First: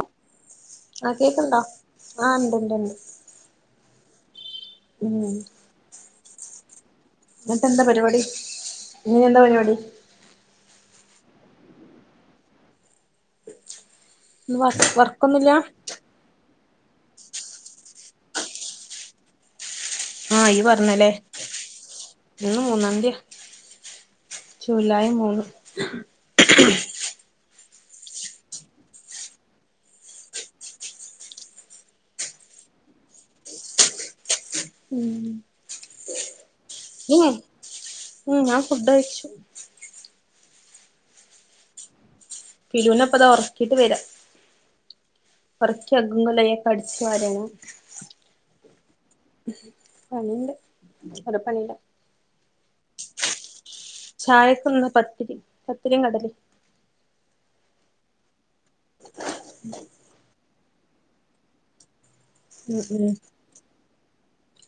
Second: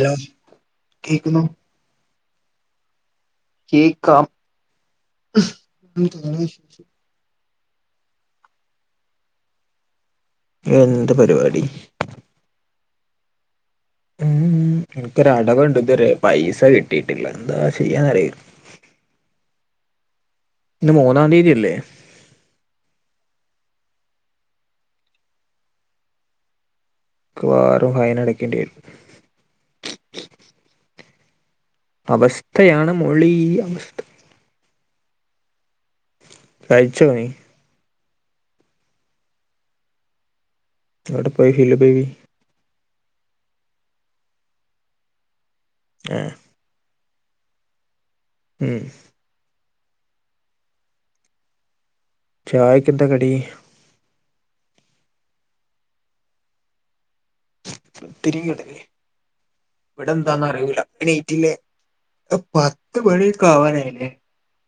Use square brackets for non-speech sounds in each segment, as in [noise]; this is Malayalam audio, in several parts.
ഹലോ ആഹ് കേക്കുന്നു കേക്കണ്ടോ ആഹ് ഉണ്ട്ണ്ട്ണ്ട്. കേക്കാം. ഉം എന്നിട്ട എന്താ പരിപാടി ഇഞ്ഞ് എന്താ പരിപാടി? എന്ത് പരിപാടി. ഇന്ന് ഉം വർ എനിക്കൊര് വർക്കൊന്നുല്ല അടവുണ്ട് ഇതുവരെ പൈസ കിട്ടിയിട്ടില്ല എന്താ ചെയ്യാന്നറില. ആഹ് ഇയ്യ് ഇന്ന് പറഞ്ഞല്ലേ. മൂന്നാം തീയതി അല്ലേ ഇന്ന് മൂന്നാംതിയ ജൂലൈ മൂന്ന്. മിക്കവാറും ഫൈന അടക്കേണ്ടി വരും. അവസ്ഥയാണ് മോളീ അവസ്ഥ. ഉം. കഴിച്ചോ നീ ഇല്ലേ ഉം ഞാൻ ഫുഡ് കഴിച്ചു. എവിടെ പോയി ഫിലു ബേബി? ഫിലൂനെ ഇപ്പതാ ഉറക്കിട്ട് വെര. ഒറക്കി അകും ആഹ് കൊലായെക്കെ അടിച്ചു വരാണ്. ഏഹ്? പണിണ്ട് കുറേ പണിണ്ട്. ചായക്കെന്താ കടി? ചായക്കിന്ന് പത്തിരി പത്തിരിം കടലിം. പത്തിരിം കടലെ ഇവിടെ എന്താന്ന് അറിയൂല എണീറ്റില്ലെ? ഇപ്പം പത്ത് മണിയക്കെ ആവാനായിലെ.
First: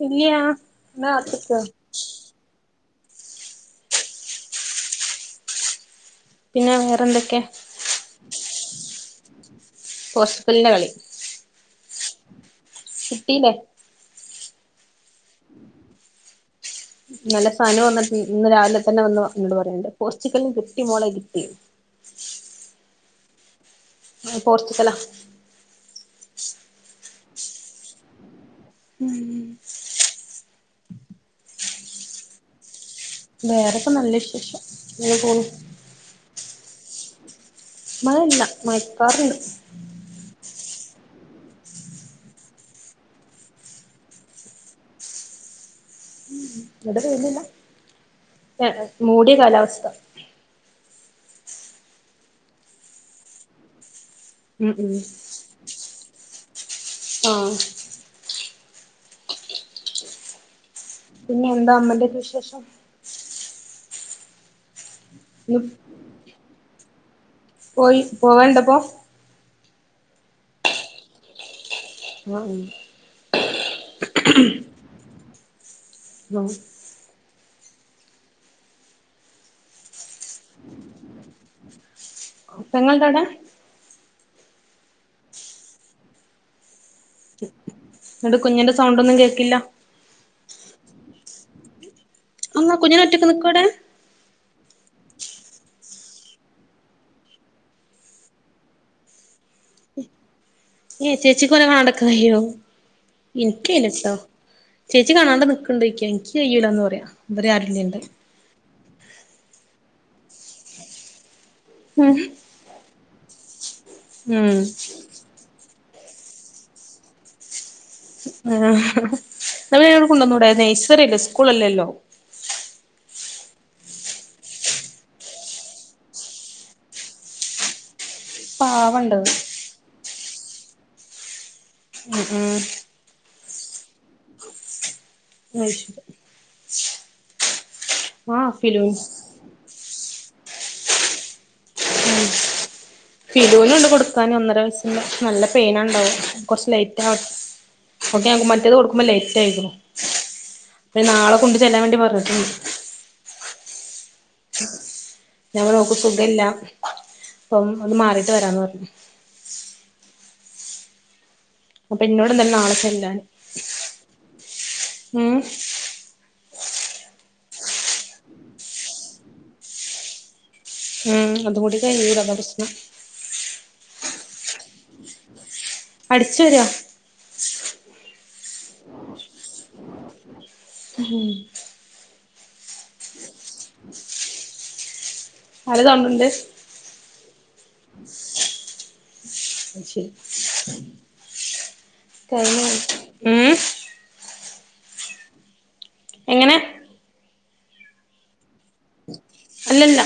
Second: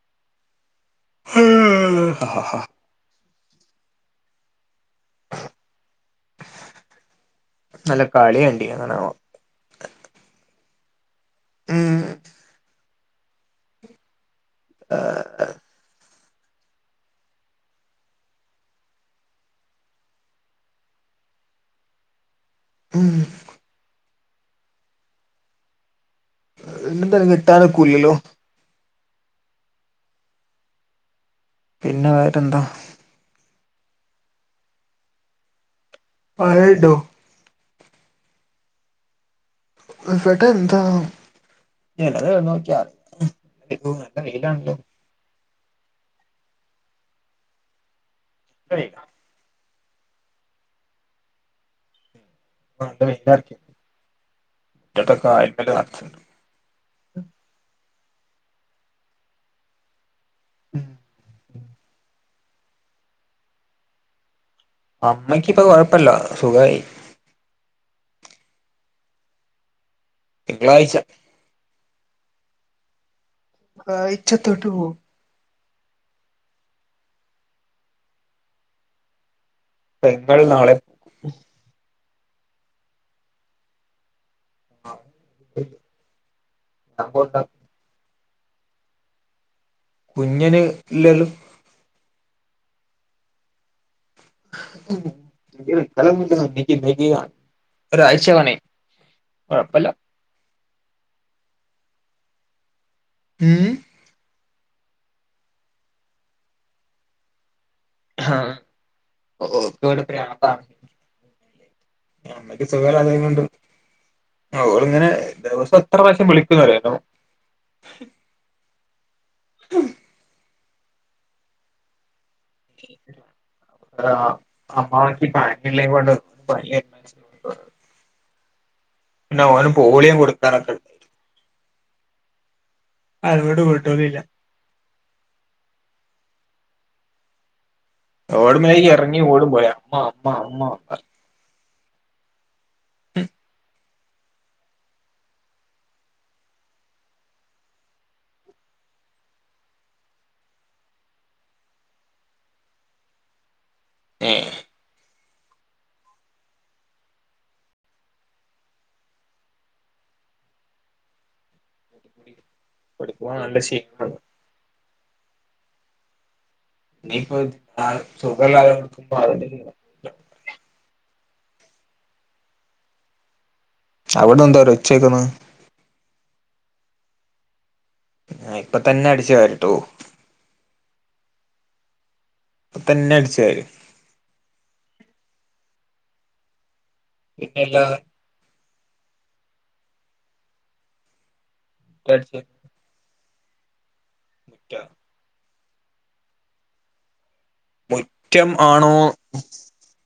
ഇല്ല്യ അന്നാ കാത്ത്ക്ക. [unintelligible] ഹ ഹ [unintelligible] പിന്നെ വേറെന്തൊക്കെ? ഇന്നലെ കളികണ്ടിനു അതാണാവോ? പോർച്ചുഗൽന്റെ കളി. ഉം. കിട്ടിലെ. ആഹ്. ഇന്നലെ സന വന്നപ്പം ഇന്ന് രാവിലെ തന്നെ എന്നോട് പറയണ്ട് പോർച്ചുഗലിന് കിട്ടി മോളെ കിട്ടി. ഉം. പോർച്ചുഗലാ. ഇണ്ടിണ്ട് അത് കിട്ടാനൊക്കൂല്ലല്ലോ. ഉം. പിന്നെ വേറെ എന്താ? വേറോക്കെ നല്ല വിശേഷം ഇങ്ങനെ പോണു. മഴയുണ്ടോ. മഴയില്ല മയക്കാറിണ്ട്. ഇവിടെന്താ? ചല്ലത് നോക്കിയാ നല്ല വെയിലാണ് ട്ടോ ഇടെ റേഞ്ചില്ല നല്ല ഏ വെയിലാ മൂടിയ കാലാവസ്ഥ ഉം ഉം [unintelligible] ആഹ് ഉം പിന്നെ എന്താ അമ്മന്റെ ക്കെ വിശേഷം അമ്മയ്ക്കിപ്പ ഇന്ന് കൊഴപ്പല്ല സുഖയി പോയി പോവണ്ടപ്പോ? തിങ്കളാഴ്ച. ഉ ആയ്ച്ച തൊട്ട് പോവും [unintelligible] ങ്ങള് നാളെ പെങ്ങള് ണ്ട അവിടെ [unintelligible] ന്നട്ട് കുഞ്ഞിന്റെ സൗണ്ടന്നും കേൾക്കില്ല കുഞ്ഞിന് ഇല്ലേലും കുഞ്ഞിന ഒറ്റയ്ക്ക് നിക്കോടെ? [unintelligible] ഒരാഴ്ച് വനായി കൊഴപ്പമല്ല ഏ ചേച്ചി കൊനെ കാണാണ്ടക്കയ്യോ ഉം ഇനിക്കയ്യില്ല ട്ടൊ ചേച്ചി കാണാണ്ട് നിക്ക്ണ്ടോയ്ക്ക ഇൻക്ക് കയ്യൂല ന്ന് പറയാ ഇവര് ആരുല്ലാണ്ട് ആഹ് ഓക്കിവിടെ ഉം [unintelligible] സുഖല്ലാതെങ്ങണ്ട് ആഹ് ഓള് ഇങ്ങനെ ദിവസം എത്ര പ്രാവശ്യം വിളിക്കുന്നറിയൊ ആഹ് ങ്ങളെ ഇവിടെ കൊണ്ടന്നൂടെ നൈസറില്ലേ സ്കൂൾ അല്ലേല്ലോ ആഹ് അമ്മാക്ക് [unintelligible] [inaudible] പാവണ്ടത് പിന്നെ ഓന് പോളിയ കൊടുക്കാനൊക്കെ ഉണ്ട് ഉം അരോടു കുട്ടൊടില്ല അശ ആഹ് ഓടമഴക്ക് ഫിലൂൻ എറങ്ങി ഓള് പോയ [unintelligible] ഫിലൂണ്ട് കൊടുക്കാന് ഒന്നര വയസ് നല്ല പെയിനണ്ടാവും കൊറച്ച ലേറ്റ് ആ ഓക്കെ അവൾക്ക് മറ്റത് കൊടുക്കുമ്പേ ലേറ്റ് ആയിക്ക്ണു അത് നാളെ കൊണ്ട് ചെല്ലാൻ വേണ്ടി പഞ്ഞിട്ടുണ്ട് എഹ് ഞ പർഞ്ഞ് ഒക്ക് സുഖല്ല അപ്പം ഒന്ന് മാറിട്ട് വരാന്ന് പറഞ്ഞു അപ്പൊ പിന്നോട്ന്തല്ല നാളെ ചെല്ലാൻ കൊടുക്കുമ്പോ നല്ല ക്ഷീണാണ് ഉം ഇനിയിപ്പോ അ സുഗല്ല [unintelligible] ഉം അത് കൂടി [unintelligible] പ്രശനം അവിട്ന്നെന്ത ഒരു ഒച്ച കേക്കുന്നെ അടിച്ചു വാര ആഹ് ഇപ്പത്തന്നെ അടിച്ചു വാരുട്ടോ ഉം പ്പ തന്നെ അടിച്ച് വാര് നല്ല സൗണ്ടുണ്ട് പിന്നെല്ല [unintelligible] മുറ്റം തന്നെ മ് മുറ്റാ എങ്ങനെ? മുറ്റം ആണോ അല്ലല്ല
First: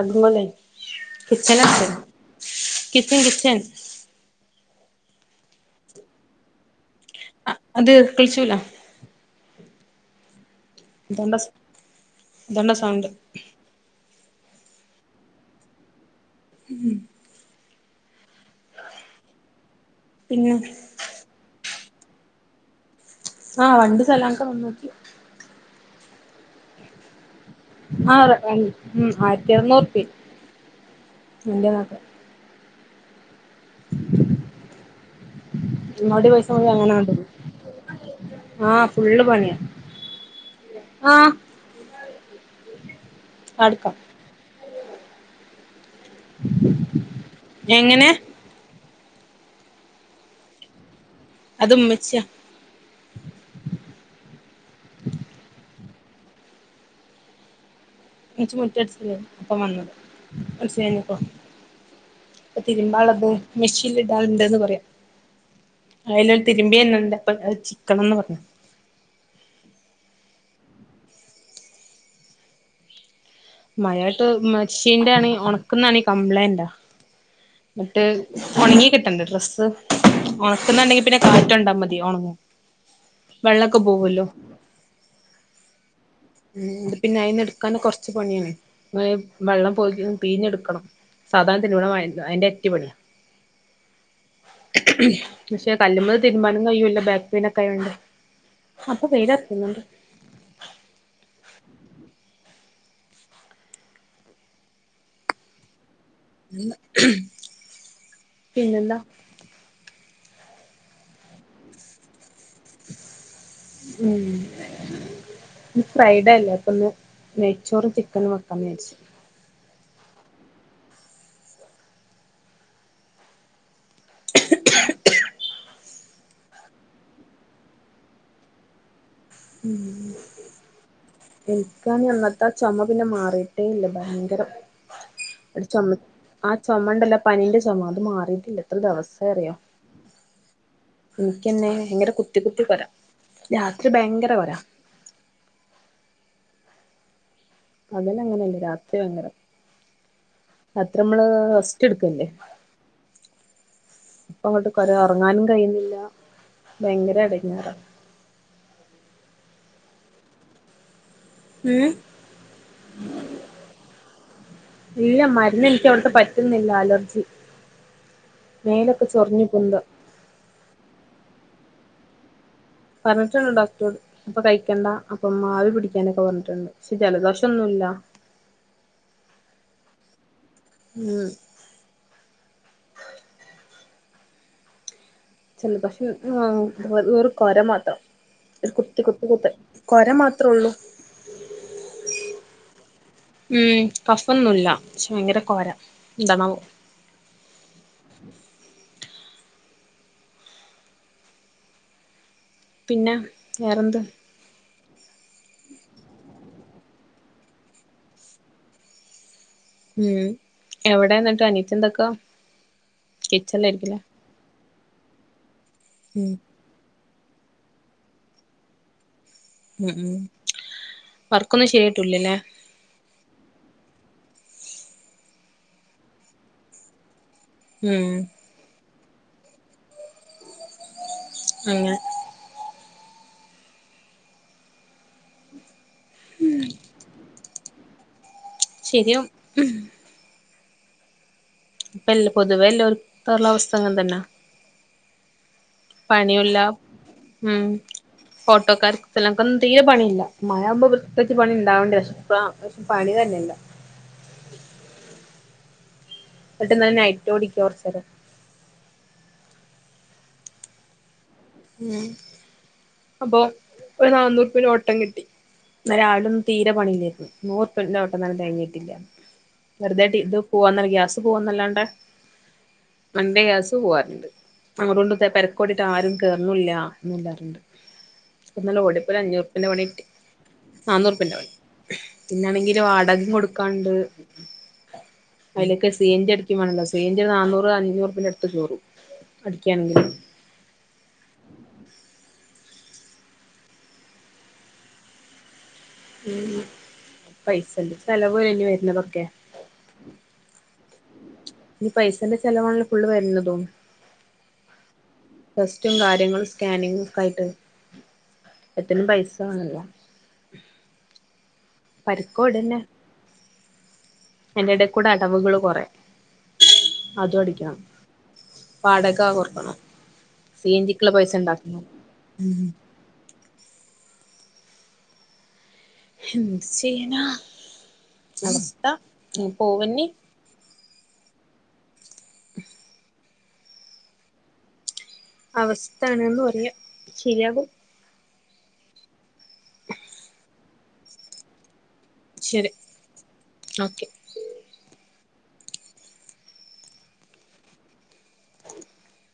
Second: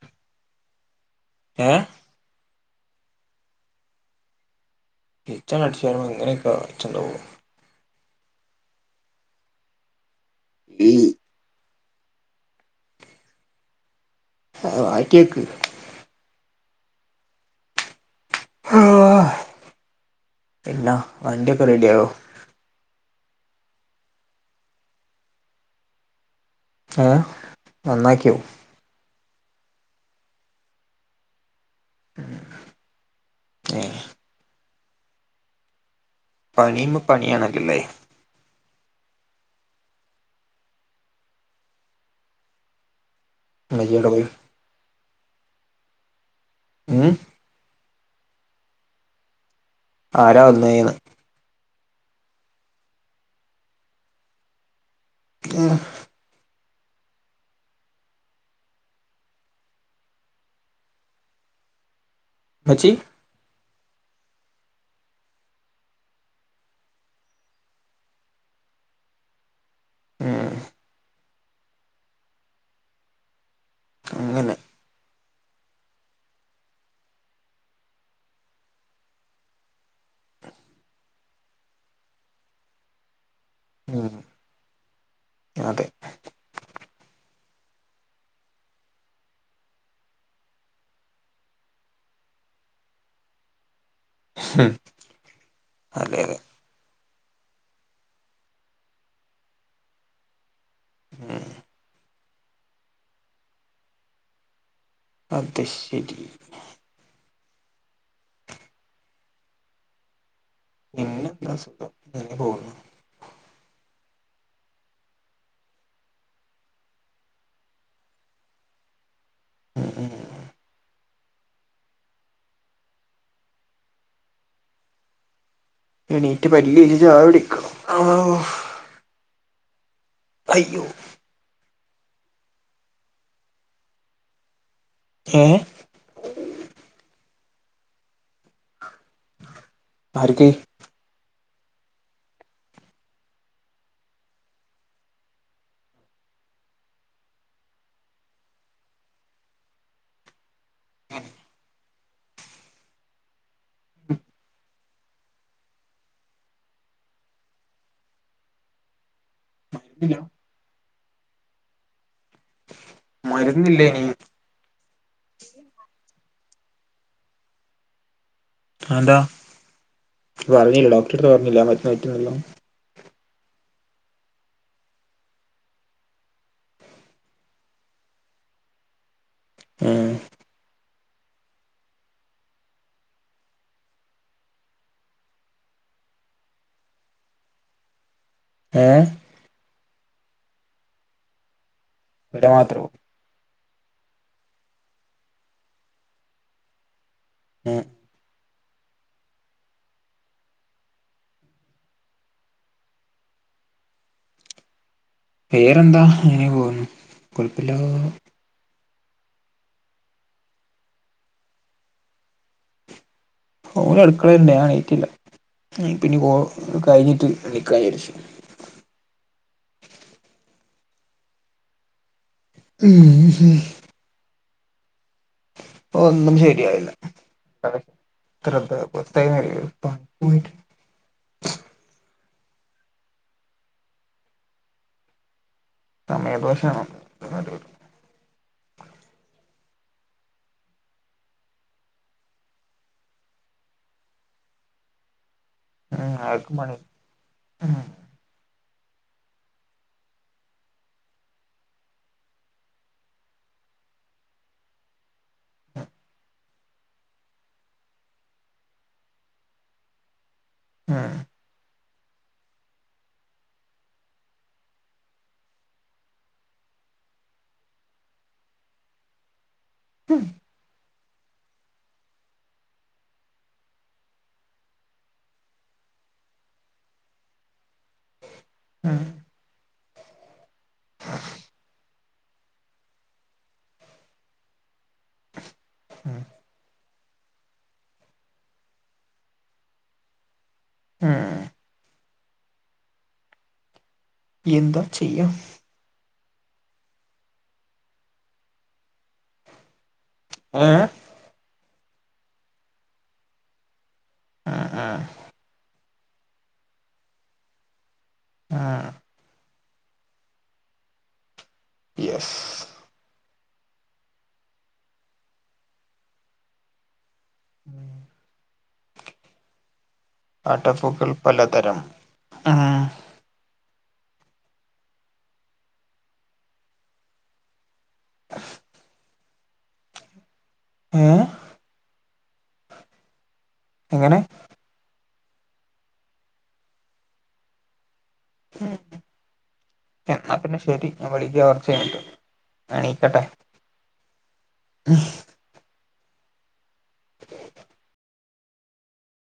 അതുപോലെ ഏഹ് കിച്ചനുമുണ്ട് കിച്ചൻ കിച്ചൻ കിച്ചൻ അടിച്ചു വാരുമ്പോ ഇങ്ങനെയൊക്കെ ഒച്ച ഉണ്ടാകുമോ അത് കിളിചൂല ഉം ഇതന്നെ സൗണ്ട് ആഹ് മാറ്റി വെയ്ക്ക് ഹാ പിന്നെ വണ്ടിയൊക്കെ റെഡി ആയോ ആഹ് വണ്ടി ചലാൻക്ക് വന്ന് ഏഹ് ആഹ് ആയിരത്തറുന്നൂറുപ്പിയായി എന്റെ മാത്രം ഏഹ് അവിടെയും പൈസ പോയത് പണിയുമ്പോ അങ്ങനാണ്ട് പണിയാണല്ലോല്ലേ ആഹ് ഫുള്ള് പണിയ ആഹ് അടുക്കാം [unintelligible] മ് എങ്ങനെ ആരാ വന്നേന്ന് അതുമ്മച്ചിയാ ഉം ഉമ്മച്ചി മുറ്റം അടിച്ച് വാരാണ് ഇപ്പൊ വന്ന് മനസ്സിലായപ്പോ ഇപ്പൊ ഉമ്മച്ചി തിരുമ്പാള്ളത് മെഷീൽ ഇടാനുണ്ട്ന്ന് പറയ്യാ അതിലൊരു തിരുമ്പി എന്നുണ്ട് അപ്പൊ ചിക്കണന്ന് പറയ്യാ മ്ഹ് മഴയത്ത് അങ്ങനെ ഉമ്മച്ചിന്റെ ആണെങ്കിൽ ഉണക്കുന്നാണെങ്കി കംപ്ലൈന്റാ എന്നിട്ട് ഉണങ്ങി കിട്ടണ്ടെ ഡ്രസ്സ് ഉണക്കുന്നുണ്ടെങ്കി പിന്നെ കാറ്റുകൊണ്ടാ മതി ഉണങ്ങും വെള്ളൊക്കെ ഉം പോവ്വല്ലോ അതെ ഉം പിന്നെ അയിന്നെടുക്കാനെ കൊറച്ച് പണിയാണ് വെള്ളം പോയി പിഴിഞ്ഞെടുക്കണം സാധാരണ ഇതിന്റെ കൂടെ [unintelligible] അതിന്റെ ഇരട്ടി പണിയാ ഉം പക്ഷെ കല്ലുമേ അതെ അതെ തിരുമ്മാൻ കഴിയൂല്ല ബാക്ക് പെയിനൊക്കെ ആയോണ്ട് അപ്പൊ വെയിലൊറക്കുന്നുണ്ട് മ്ഹ് അത് ശരി പിന്നെന്താ പിന്നെ പ്രശ്നം ഇങ്ങനെ പോകുന്നു മ് ഇന്ന് ഫ്രൈഡേ അല്ലേ അപ്പൊന്ന് നെയ്ച്ചോറും ചിക്കനു വെക്കാന്ന് വിചാരിച്ചു ഉം ഉം എണീറ്റ് പല്ലു തേച്ചു ചായ കുടിക്കുവാ. ഉം അയ്യോ എനിക്കാ അന്നത്തെ ചുമ പിന്നെ മാറിയിട്ടേ ഇല്ല ഭയങ്കരം ഏ ഒരു ചുമ ആഹ് ചുമണ്ടല്ലോ പനീന്റെ ചുമ അത് മാറിയിട്ടില്ല എത്ര ദിവസം ആയറിയോ ആർക്ക് എനിക്കെന്നെ ഭയങ്കര കുത്തി കുത്തി കൊരാ രാത്രി ഭയങ്കര കൊരാ പകല അങ്ങനെയില്ലേ രാത്രി ഭയങ്കര രാത്രി നമ്മള് റസ്റ്റ് എടുക്കുകല്ലേ ഇപ്പ അങ്ങോട്ട് കൊര ഉറങ്ങാനും കഴിയുന്നില്ല ഭയങ്കര ഇടങ്ങേറാ ശെരി ഉം മരുന്നില്ലേ ഇനി ഇല്ല മരുന്ന് എനിക്ക് അവിടുത്തെ പറ്റുന്നില്ല അലർജി മേലൊക്കെ അതെന്താ ചൊറിഞ്ഞ് പൊന്തുക പറഞ്ഞില്ല ഡോക്ടറെ അടുത്ത് പറഞ്ഞില്ല മരുന്ന് കഴിക്കുന്നന്ന് പറഞ്ഞിട്ടുണ്ട് ഡോക്ടറോട് അപ്പ കഴിക്കണ്ട അപ്പം ആവി പിടിക്കാനൊക്കെ പറഞ്ഞിട്ടുണ്ട് പക്ഷെ ജലദോഷം ഒന്നുമില്ല ആ ഉം ചെലപശു ഒരു കൊര മാത്രം ഒരു ഏ കുത്തി കുത്ത് കുത്ത് കൊര മാത്രം ഉള്ളൂ കോര മാത്രം ഉം കഫൊന്നുമില്ല പക്ഷെ ഭയങ്കര കോര ഇന്താണാവോ ഉം പിന്നെ വേറെന്ത് വേറെന്താ ഇങ്ങനെ പോന്നു കൊഴപ്പില്ല ഉം എവിടെ എന്നിട്ട് അനിത്തി എന്തൊക്കാ ഓൾ കിച്ചണിലായിരിക്കുല്ലേ അടുക്കളെലാ ഞാൻ എണീറ്റില്ല പിന്നെ ഉം കൊള് കഴിഞ്ഞിട്ട് എണ്ണീക്കാന്ന് വിചരിച്ചു ഉം ഉം വർക്കൊന്നും ശരിയായിട്ടല്ലല്ലേ ഉം ഒന്നും ശരിയായില്ല ഉം എത്ര ദിവസായീന്നറിയുമോ പണിക്ക് പോയിട്ട് അങ്ങനെ സമയദോഷമാണ് ശരിയാകും ഇപ്പെല്ല പൊതുവെ എല്ലാം ഒരുത്തുള്ള അവസ്ഥ അങ്ങനെതന്നാ ആർക്കും പണിയുല്ല പണി ഉം ഓട്ടോക്കാർക്ക് ചിലർക്കൊന്നും തീരെ പണിയില്ല മഴയാകുമ്പോ പ്രത്യേകിച്ച് പണിയുണ്ടാവണ്ടിതാ പണി തന്നെയല്ല എന്നിട്ടന്ന് നൈറ്റ് ഓടിക്കുവാ കൊറച്ച് നേരം ഉം ഉം അപ്പൊ ഒരു നാന്നൂറ് രൂപന്റെ ഓട്ടം കിട്ടി ഇന്ന് രാവിലെ ഒന്നും തീരെ പണിയില്ലായിരുന്നു നൂറുപ്പന്റെ ഓട്ടം തന്നെ തെകഞ്ഞ്കിട്ടില്ല വെറുതെയിട്ട് ഉം ഇത് പോവാന്നല്ല ഗ്യാസ് പോവാന്നല്ലാണ്ട് വണ്ടി ഗ്യാസ് പോവാറുണ്ട് അങ്ങൊട്ട് കൊണ്ട് തെരക്കോടിയിട്ട് ആരും കേറുന്നുമില്ല ഒന്നുമില്ലാറുണ്ട് ഇന്ന് ഉം ഓടിപ്പം ഒരു അഞ്ഞൂറുപ്പന്റെ പണി കിട്ടി നാനൂറു റുപ്പെന്റെ പണി പിന്നാണെങ്കില് വാടക കൊടുക്കാണ്ട് അതിലൊക്കെ ഉം സീഞ്ചി അടക്കും വേണല്ലോ സീ ഞ്ചി നന്നൂറ് അഞ്ഞൂറ് അടുത്ത് കേറും അഠിക്കയാണെങ്കിൽ ആ മ്മ് എന്താ ചെയ്യാ ഉ പൈസല്ല ചെലവല്ലേ ഇനി വരുന്നതൊക്കെ ഏ ഇനി പൈസന്റെ ചിലവാണല്ലോ ഫുള് വരുന്നതും ആ ആ ടെസ്റ്റും കാര്യങ്ങളും സ്കാനിങ്ങും ഒക്കെ ഉം ആയിട്ട് പൈസ ആല്ലോ യെസ് പരിക്കോട്ന്നെ അയിന്റെടെ കൂടെ അടവുകൾ കൊറെ അതും അടക്കണം വാടക കൊട്ക്കണം ആട്ടപ്പൂക്കൾ സീഞ്ചിക്കുള്ള പൈസ പലതരം ഉണ്ടാക്കണം ആഹ് എന്ത്തു ചെയ്യനാ അവസ്ഥ ഇങ്ങനെ പോവന്നി ഏഹ് [inaudible] എങ്ങനെ അവസ്ഥണ്ന്ന് പറയാ ശരിയാകും എന്ന എന്നാ പിന്നെ ശെരി ഞാൻ വിളിക്ക കൊറച്ച് കഴിഞ്ഞിട്ട് ശരി ഞാൻ എണീക്കട്ടെ ഓക്കെ ഹും